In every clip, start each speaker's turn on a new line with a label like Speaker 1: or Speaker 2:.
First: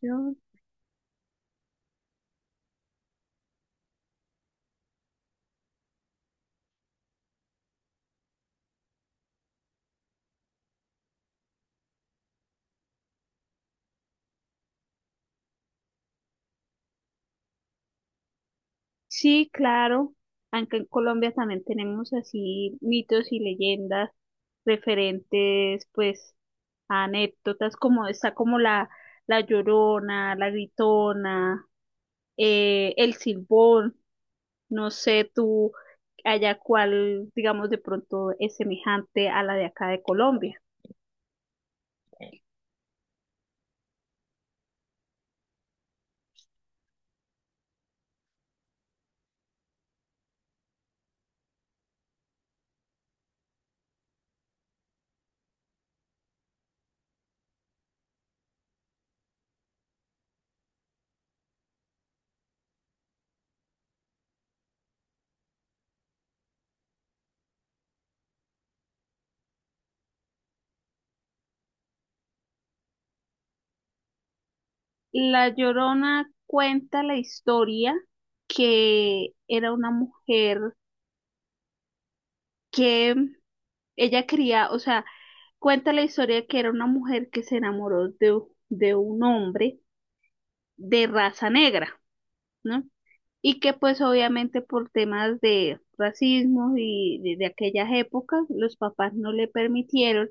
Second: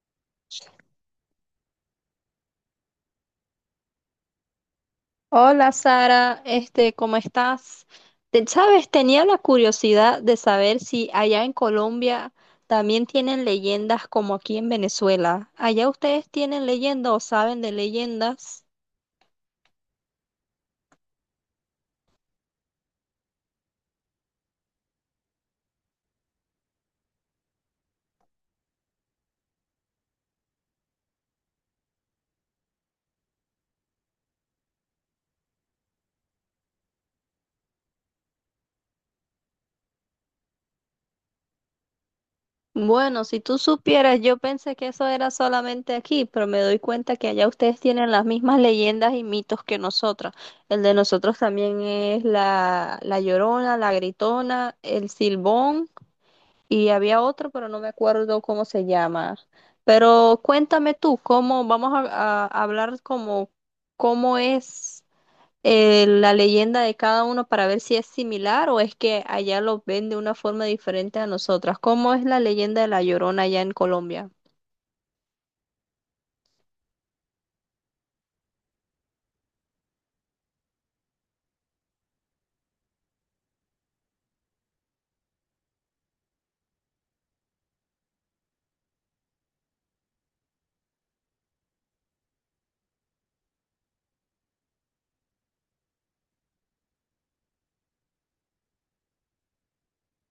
Speaker 1: Yo-
Speaker 2: Hola Sara, ¿cómo estás? Sabes, tenía la curiosidad de saber si allá en Colombia también tienen leyendas como aquí en Venezuela. ¿Allá ustedes tienen leyendas o saben de leyendas?
Speaker 1: Sí, claro. Aunque en Colombia también tenemos así mitos y leyendas referentes, pues, a anécdotas, como está como la Llorona, la Gritona, el Silbón. No sé tú allá cuál, digamos, de pronto es semejante a la de acá de Colombia.
Speaker 2: Bueno, si tú supieras, yo pensé que eso era solamente aquí, pero me doy cuenta que allá ustedes tienen las mismas leyendas y mitos que nosotras. El de nosotros también es la Llorona, la Gritona, el Silbón. Y había otro, pero no me acuerdo cómo se llama. Pero cuéntame tú, cómo, vamos a hablar como cómo es la leyenda de cada uno para ver si es similar o es que allá lo ven de una forma diferente a nosotras. ¿Cómo es la leyenda de La Llorona allá en Colombia?
Speaker 1: La Llorona cuenta la historia que era una mujer que ella quería, o sea, cuenta la historia que era una mujer que se enamoró de un hombre de raza negra, ¿no? Y que pues obviamente por temas de racismo y de aquellas épocas, los papás no le permitieron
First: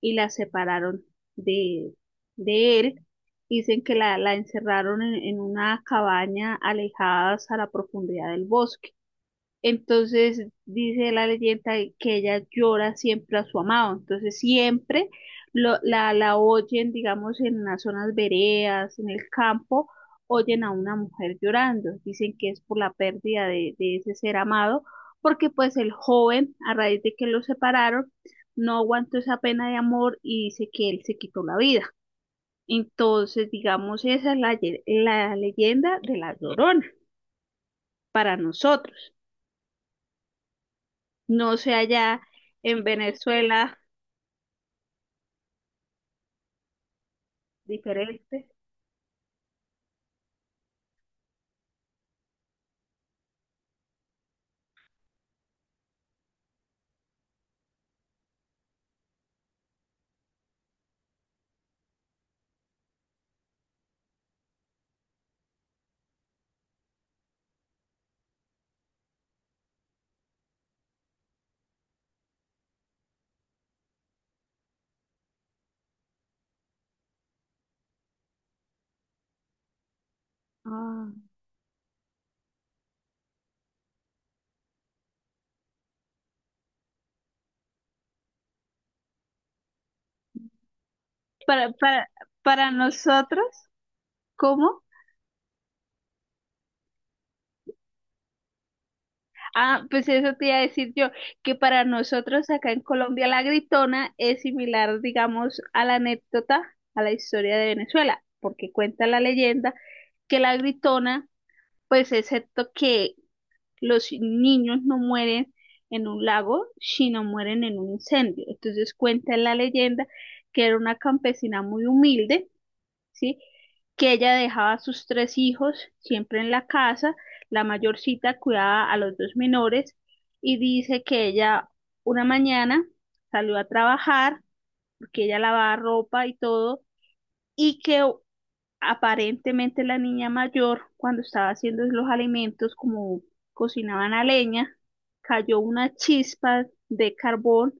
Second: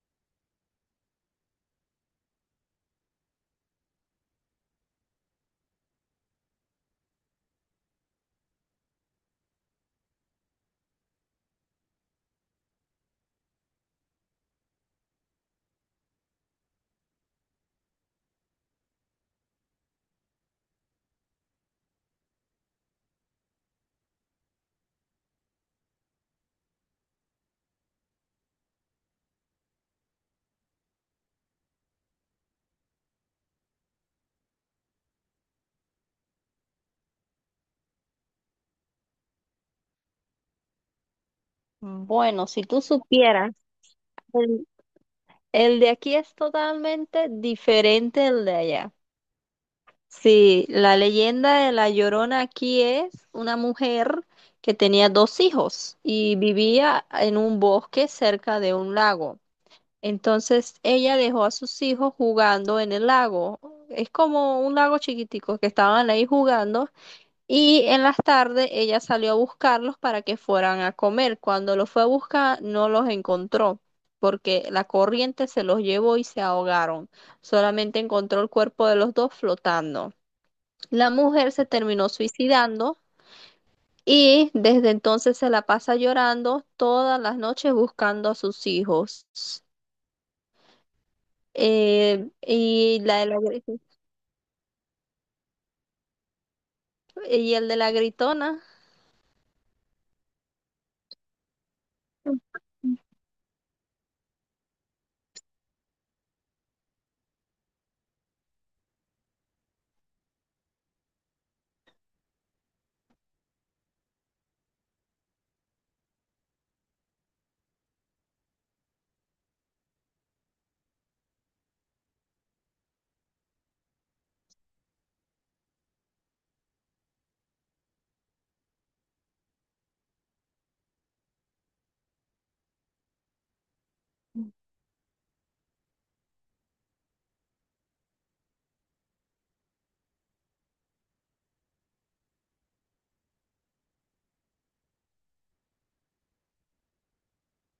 Speaker 1: y la separaron de, de él. Dicen que la encerraron en una cabaña alejadas a la profundidad del bosque, entonces dice la leyenda que ella llora siempre a su amado, entonces siempre la oyen, digamos, en las zonas veredas, en el campo, oyen a una mujer llorando, dicen que es por la pérdida de ese ser amado, porque pues el joven, a raíz de que lo separaron, no aguantó esa pena de amor y dice que él se quitó la vida. Entonces, digamos, esa es la leyenda de la Llorona para nosotros. No sé allá
Speaker 2: Bueno, si tú
Speaker 1: en
Speaker 2: supieras,
Speaker 1: Venezuela,
Speaker 2: el, el de aquí es totalmente diferente del
Speaker 1: diferente.
Speaker 2: de allá. Sí, la leyenda de la Llorona aquí es una mujer que tenía dos hijos y vivía en un bosque cerca de un lago. Entonces ella dejó a sus hijos jugando en el lago. Es como un lago chiquitico que estaban ahí jugando y en las tardes ella salió a buscarlos para que fueran a comer. Cuando los fue a buscar no los encontró porque la corriente se los llevó y se ahogaron. Solamente encontró el cuerpo de los dos flotando. La
Speaker 1: Ah,
Speaker 2: mujer se terminó suicidando y desde entonces se la pasa llorando todas las noches buscando a sus hijos.
Speaker 1: Para, para,
Speaker 2: Eh,
Speaker 1: para
Speaker 2: y la de la
Speaker 1: nosotros,
Speaker 2: gri-
Speaker 1: ¿cómo?
Speaker 2: y el de la gritona.
Speaker 1: Ah, pues eso te iba a decir yo, que para nosotros acá en Colombia la gritona es similar, digamos, a la anécdota, a la historia de Venezuela, porque cuenta la leyenda que la gritona, pues excepto que los niños no mueren en un lago, sino mueren en un incendio. Entonces cuenta la leyenda que era una campesina muy humilde, ¿sí? Que ella dejaba a sus tres hijos siempre en la casa, la mayorcita cuidaba a los dos menores y dice que ella una mañana salió a trabajar porque ella lavaba ropa y todo y que aparentemente la niña mayor, cuando estaba haciendo los alimentos, como cocinaban a leña, cayó una chispa de carbón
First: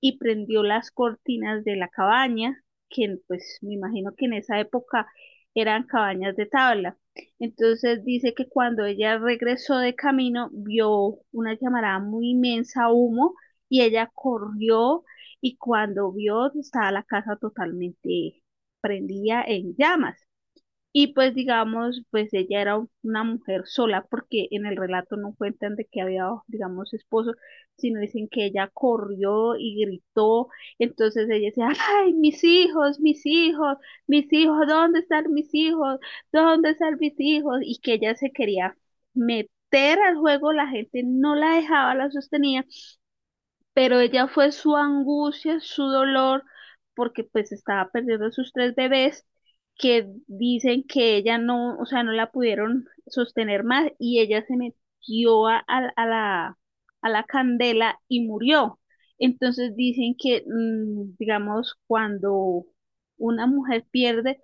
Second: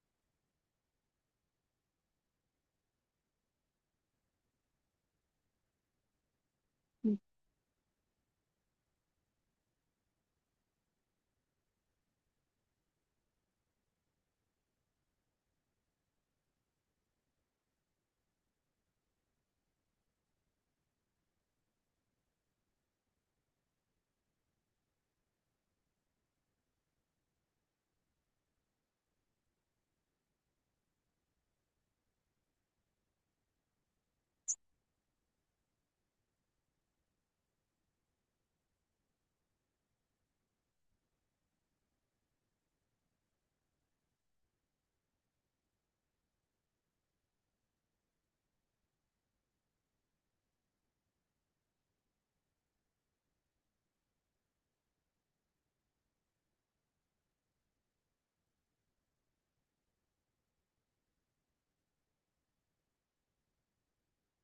Speaker 1: y prendió las cortinas de la cabaña, que pues me imagino que en esa época eran cabañas de tabla. Entonces dice que cuando ella regresó de camino vio una llamarada muy inmensa, humo, y ella corrió y cuando vio estaba la casa totalmente prendida en llamas. Y pues digamos, pues ella era una mujer sola, porque en el relato no cuentan de que había, digamos, esposo, sino dicen que ella corrió y gritó. Entonces ella decía, ay, mis hijos, mis hijos, mis hijos, ¿dónde están mis hijos? ¿Dónde están mis hijos? Y que ella se quería meter al juego, la gente no la dejaba, la sostenía, pero ella fue su angustia, su dolor, porque pues estaba perdiendo sus tres bebés, que dicen que ella no la pudieron sostener más y ella se metió a a la candela y murió. Entonces dicen que, digamos, cuando una mujer pierde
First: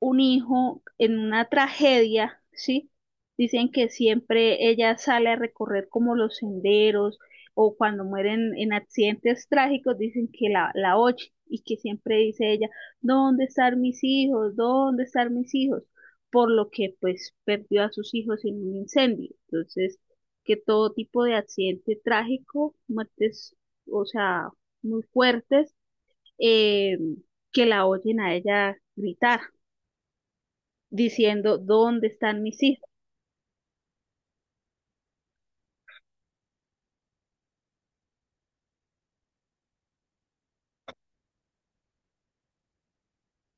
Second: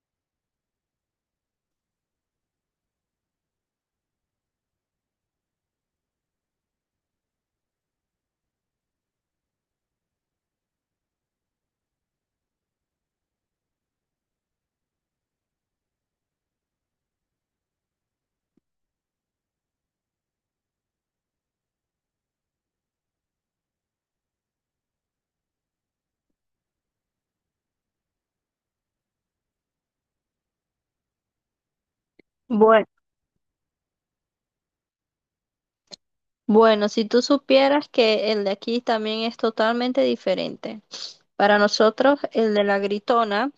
Speaker 1: un hijo en una tragedia, ¿sí? Dicen que siempre ella sale a recorrer como los senderos o cuando mueren en accidentes trágicos, dicen que la oye y que siempre dice ella, ¿dónde están mis hijos? ¿Dónde están mis hijos? Por lo que pues perdió a sus hijos en un incendio. Entonces, que todo tipo de accidente trágico, muertes, o sea, muy fuertes, eh, que la oyen a ella gritar diciendo dónde están mis
Speaker 2: Bueno.
Speaker 1: hijos.
Speaker 2: Bueno, si tú supieras que el de aquí también es totalmente diferente. Para nosotros, el de la gritona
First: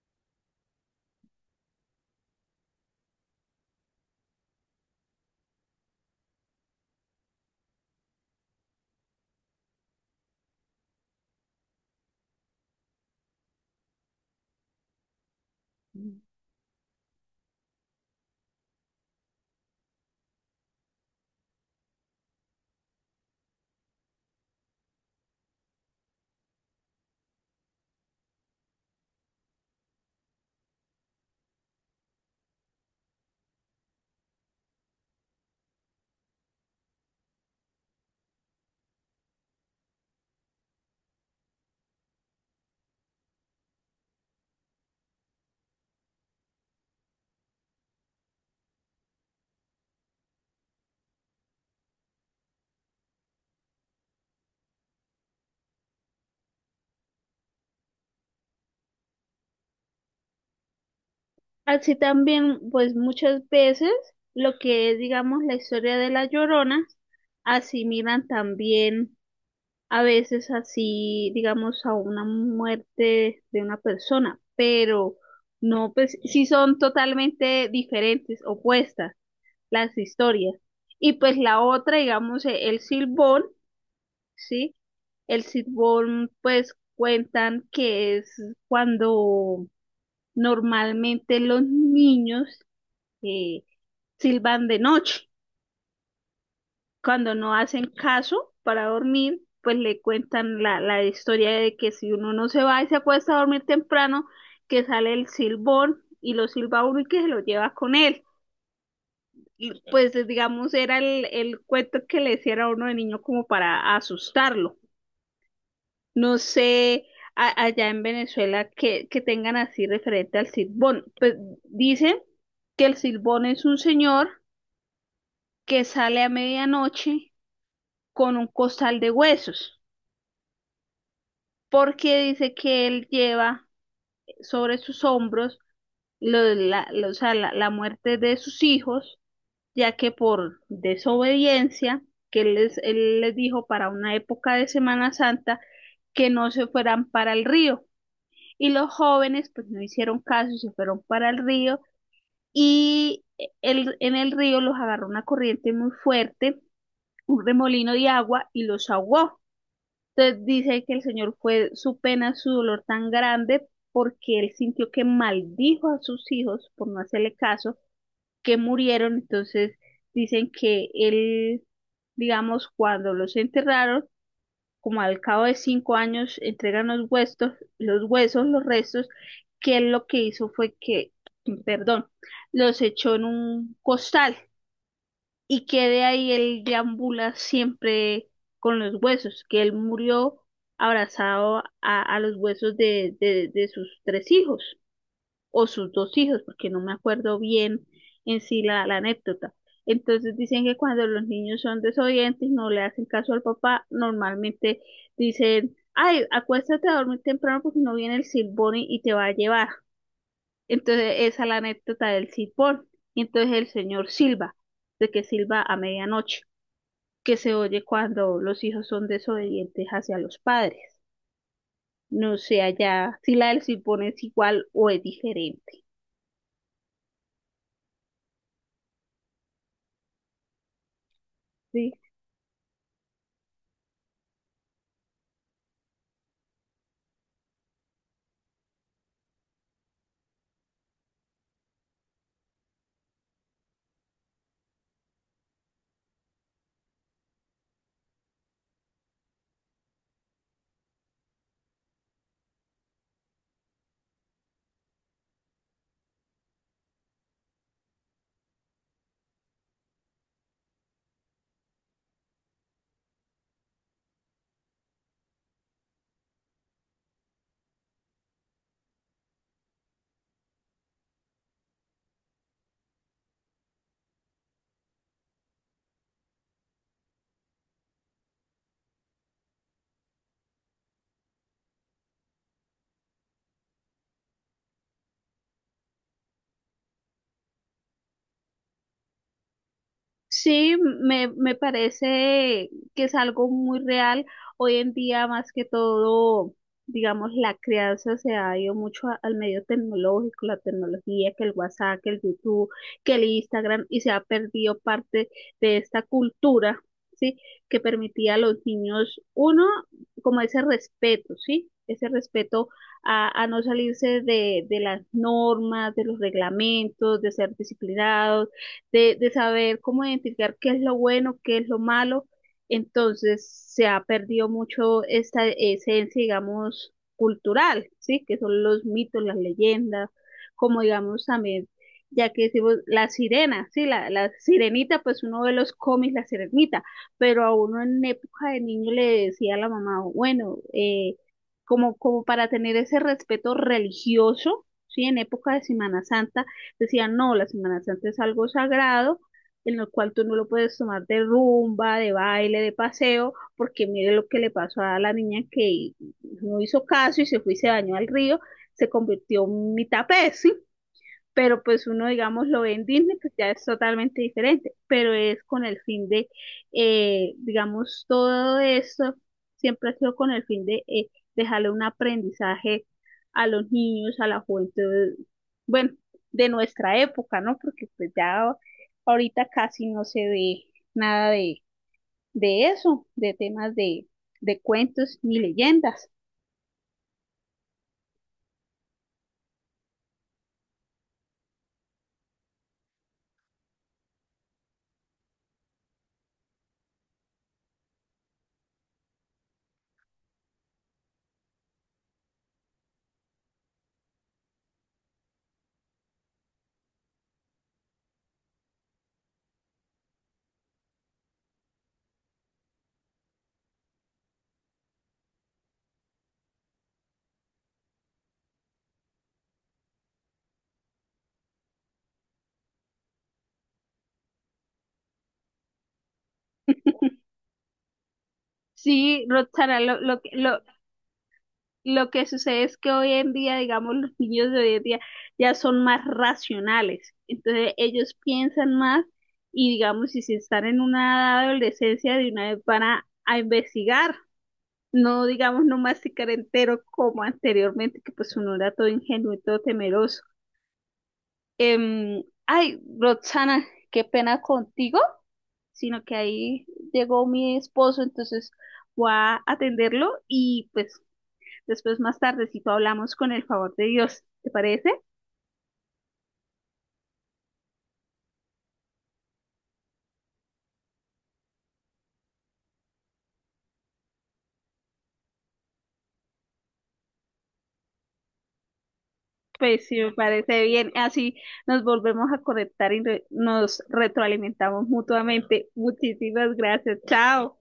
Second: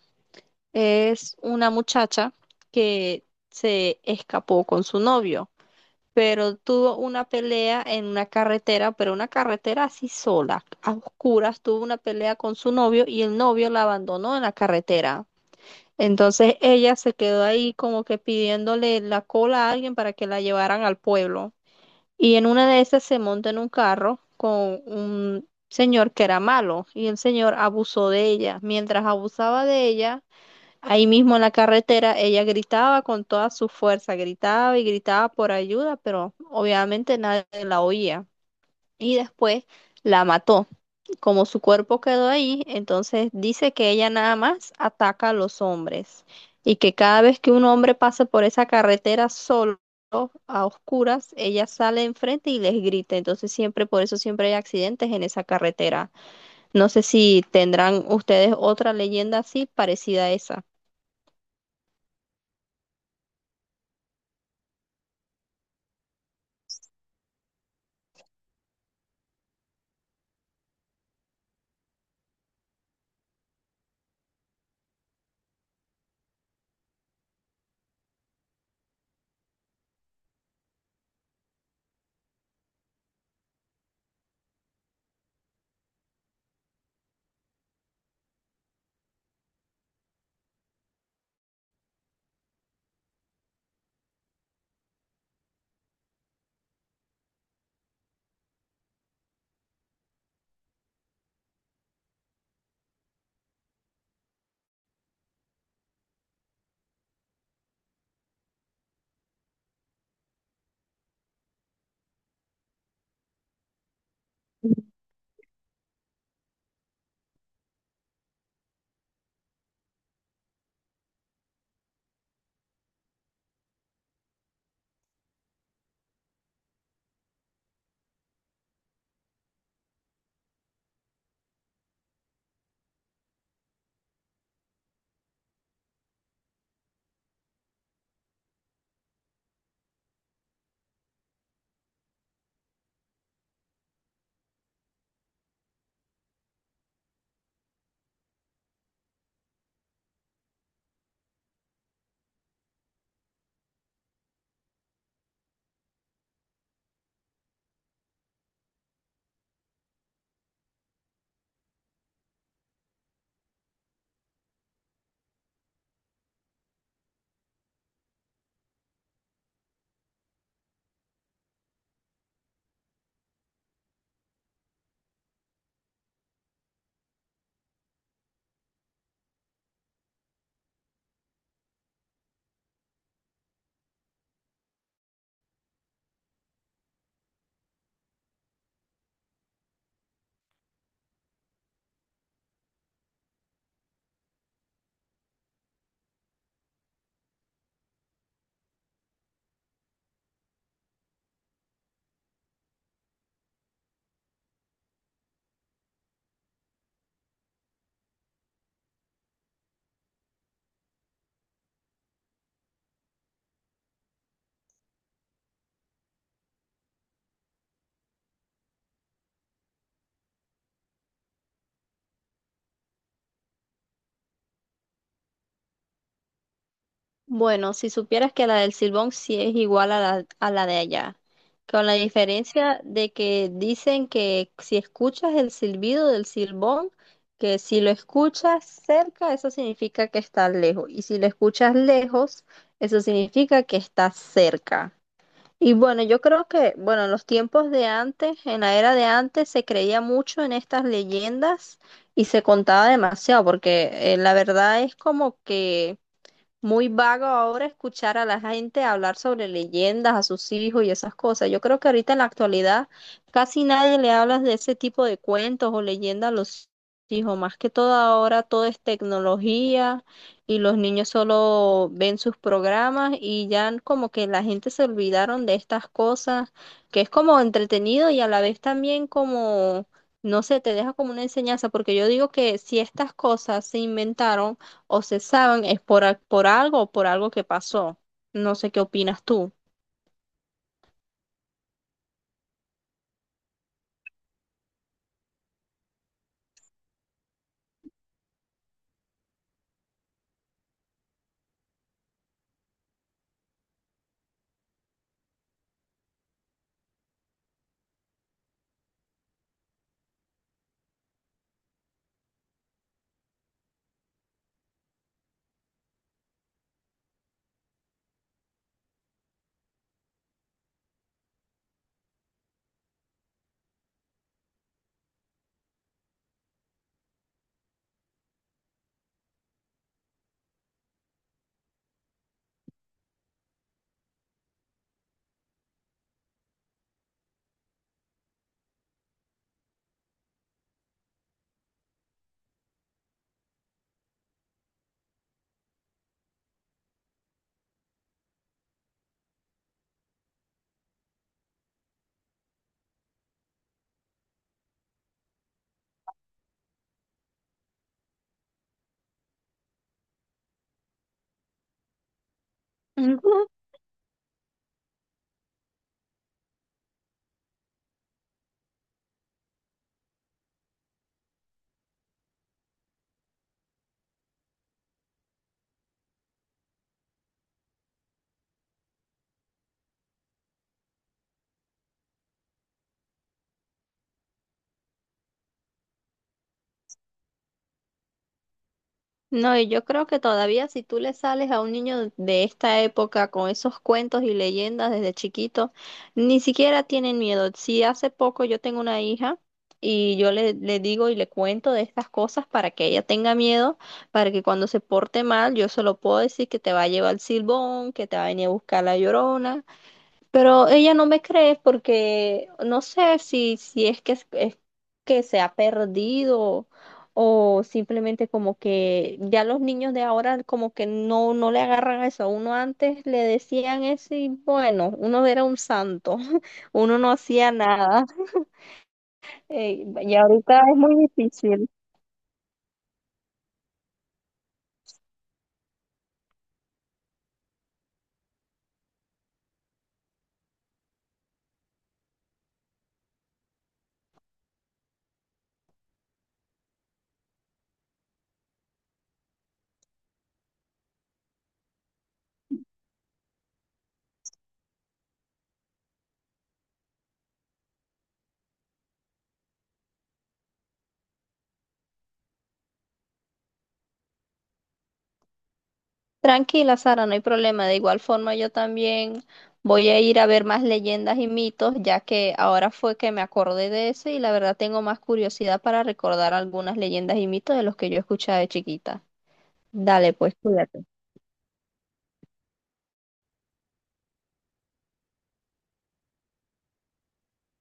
Speaker 2: es una muchacha que se escapó con su novio, pero tuvo una pelea en una carretera, pero una carretera así sola, a oscuras, tuvo una pelea con su novio y el novio la abandonó en la carretera. Entonces ella se quedó ahí como que pidiéndole la cola a alguien para que la llevaran al pueblo. Y en una de esas se monta en un carro con un señor que era malo y el señor abusó de ella. Mientras abusaba de ella, ahí mismo en la carretera ella gritaba con toda su fuerza, gritaba y gritaba por ayuda, pero obviamente nadie la oía. Y después la mató. Como su cuerpo quedó ahí, entonces dice que ella nada más ataca a los hombres y que cada vez que un hombre pasa por esa carretera solo, a oscuras, ella sale enfrente y les grita. Entonces siempre, por eso siempre hay accidentes en esa carretera. No sé si tendrán ustedes otra leyenda así parecida a esa.
Speaker 1: Así también, pues muchas veces lo que es, digamos, la historia de la Llorona, asimilan también a veces así, digamos, a una muerte de una persona, pero no, pues sí son totalmente diferentes, opuestas las historias. Y pues la otra, digamos, el Silbón, ¿sí? El Silbón, pues cuentan que es cuando normalmente los niños eh, silban de noche. Cuando no hacen caso para dormir, pues le cuentan la historia de que si uno no se va y se acuesta a dormir temprano, que sale el silbón y lo silba uno y que se lo lleva con él. Y pues digamos era el cuento que le hiciera a uno de niño como para asustarlo. No sé allá en Venezuela que tengan así referente al Silbón. Pues dicen que el Silbón es un señor que sale a medianoche con un costal de huesos, porque dice que él lleva sobre sus hombros lo- la, lo- o sea, la muerte de sus hijos, ya que por desobediencia, que él les dijo para una época de Semana Santa, que no se fueran para el río y los jóvenes pues no hicieron caso y se fueron para el río y en el río los agarró una corriente muy fuerte, un remolino de agua y los ahogó. Entonces dice que el Señor fue su pena, su dolor tan grande porque él sintió que maldijo a sus hijos por no hacerle caso, que murieron. Entonces dicen que él, digamos, cuando los enterraron, como al cabo de 5 años entregan los huesos, los huesos, los restos, que él lo que hizo fue que, perdón, los echó en un costal y que de ahí él deambula siempre con los huesos, que él murió abrazado a los huesos de sus tres hijos o sus dos hijos, porque no me acuerdo bien en sí la anécdota. Entonces dicen que cuando los niños son desobedientes, no le hacen caso al papá, normalmente dicen, ay, acuéstate a dormir temprano porque no viene el silbón y te va a llevar. Entonces esa es la anécdota del silbón. Y entonces el señor silba, de que silba a medianoche, que se oye cuando los hijos son desobedientes hacia los padres. No sé allá si la del silbón es igual o es diferente.
Speaker 2: Bueno, si supieras que la del Silbón sí es igual a la de allá, con
Speaker 1: ¿Sí?
Speaker 2: la diferencia de que dicen que si escuchas el silbido del Silbón, que si lo escuchas cerca, eso significa que está lejos, y si lo escuchas lejos, eso significa que está cerca. Y bueno, yo creo que, bueno, en los tiempos de antes, en la era de antes, se creía mucho en estas leyendas y se contaba demasiado, porque la verdad es como que muy vago ahora escuchar a la gente hablar sobre leyendas a sus hijos y esas cosas. Yo creo que ahorita en la actualidad casi nadie le habla de ese tipo de cuentos o leyendas a los hijos. Más que todo ahora todo es tecnología y los niños solo ven sus programas y ya como que la gente se olvidaron de estas cosas, que es como entretenido y a la vez también como... No sé, te deja como una enseñanza, porque yo digo que si estas cosas se inventaron o cesaron es por, por algo o por algo que pasó. No sé qué opinas tú.
Speaker 1: Sí, me parece que es algo muy real. Hoy en día, más que todo, digamos, la crianza se ha ido mucho al medio tecnológico, la tecnología, que el WhatsApp, que el YouTube, que el Instagram, y se ha perdido parte de esta cultura, ¿sí? Que permitía a los niños, uno, como ese respeto, ¿sí? Ese respeto a no salirse de las normas, de los reglamentos, de ser disciplinados de saber cómo identificar qué es lo bueno, qué es lo malo. Entonces se ha perdido mucho esta esencia, digamos, cultural, ¿sí? Que son los mitos, las leyendas, como digamos también, ya que decimos la sirena, ¿sí? La sirenita, pues uno ve los cómics, la sirenita, pero a uno en época de niño le decía a la mamá, bueno, como, como para tener ese respeto religioso, ¿sí? En época de Semana Santa, decían, no, la Semana Santa es algo sagrado en el cual tú no lo puedes tomar de rumba, de baile, de paseo, porque mire lo que le pasó a la niña que no hizo caso y se fue y se bañó al río, se convirtió en mitad pez, pero pues uno, digamos, lo ve en Disney, pues
Speaker 2: Ujú.
Speaker 1: ya es totalmente diferente, pero es con el fin de, digamos, todo eso siempre ha sido con el fin de dejarle un aprendizaje a los niños, a la juventud, bueno, de nuestra época, ¿no? Porque pues ya ahorita casi no se ve nada de eso, de temas de cuentos ni leyendas.
Speaker 2: No, y yo creo que todavía si tú le sales a un niño de esta época con esos cuentos y leyendas desde chiquito, ni siquiera tienen miedo. Si hace poco yo tengo una hija y yo le digo y le cuento de estas cosas para que ella tenga miedo, para que cuando se porte mal yo se lo puedo decir que te va a llevar el silbón, que te va a venir a buscar la llorona. Pero ella no me cree porque no sé si es que, es que se ha perdido o simplemente como que ya los niños de ahora como que no, no le agarran a eso. Uno antes le decían eso y bueno, uno era un santo, uno no hacía nada.
Speaker 1: Sí, Roxana,
Speaker 2: Eh, y ahorita es muy difícil.
Speaker 1: lo que sucede es que hoy en día, digamos, los niños de hoy en día ya son más racionales. Entonces ellos piensan más y, digamos, si se están en una edad de adolescencia, de una vez van a investigar, no, digamos, no masticar entero como anteriormente, que pues uno era todo ingenuo y todo temeroso. Ay, Roxana, qué pena contigo, sino que ahí llegó mi esposo, entonces voy a atenderlo y pues después, más tardecito, hablamos con el favor de Dios. ¿Te parece?
Speaker 2: Tranquila, Sara, no hay problema. De igual forma, yo también voy a ir a ver más leyendas y mitos, ya que ahora fue que me acordé de eso y la verdad tengo más curiosidad para recordar algunas leyendas y mitos de los que yo escuchaba de chiquita.
Speaker 1: Pues sí, me
Speaker 2: Dale, pues,
Speaker 1: parece
Speaker 2: cuídate.
Speaker 1: bien. Así nos volvemos a conectar y nos retroalimentamos mutuamente. Muchísimas gracias. Chao.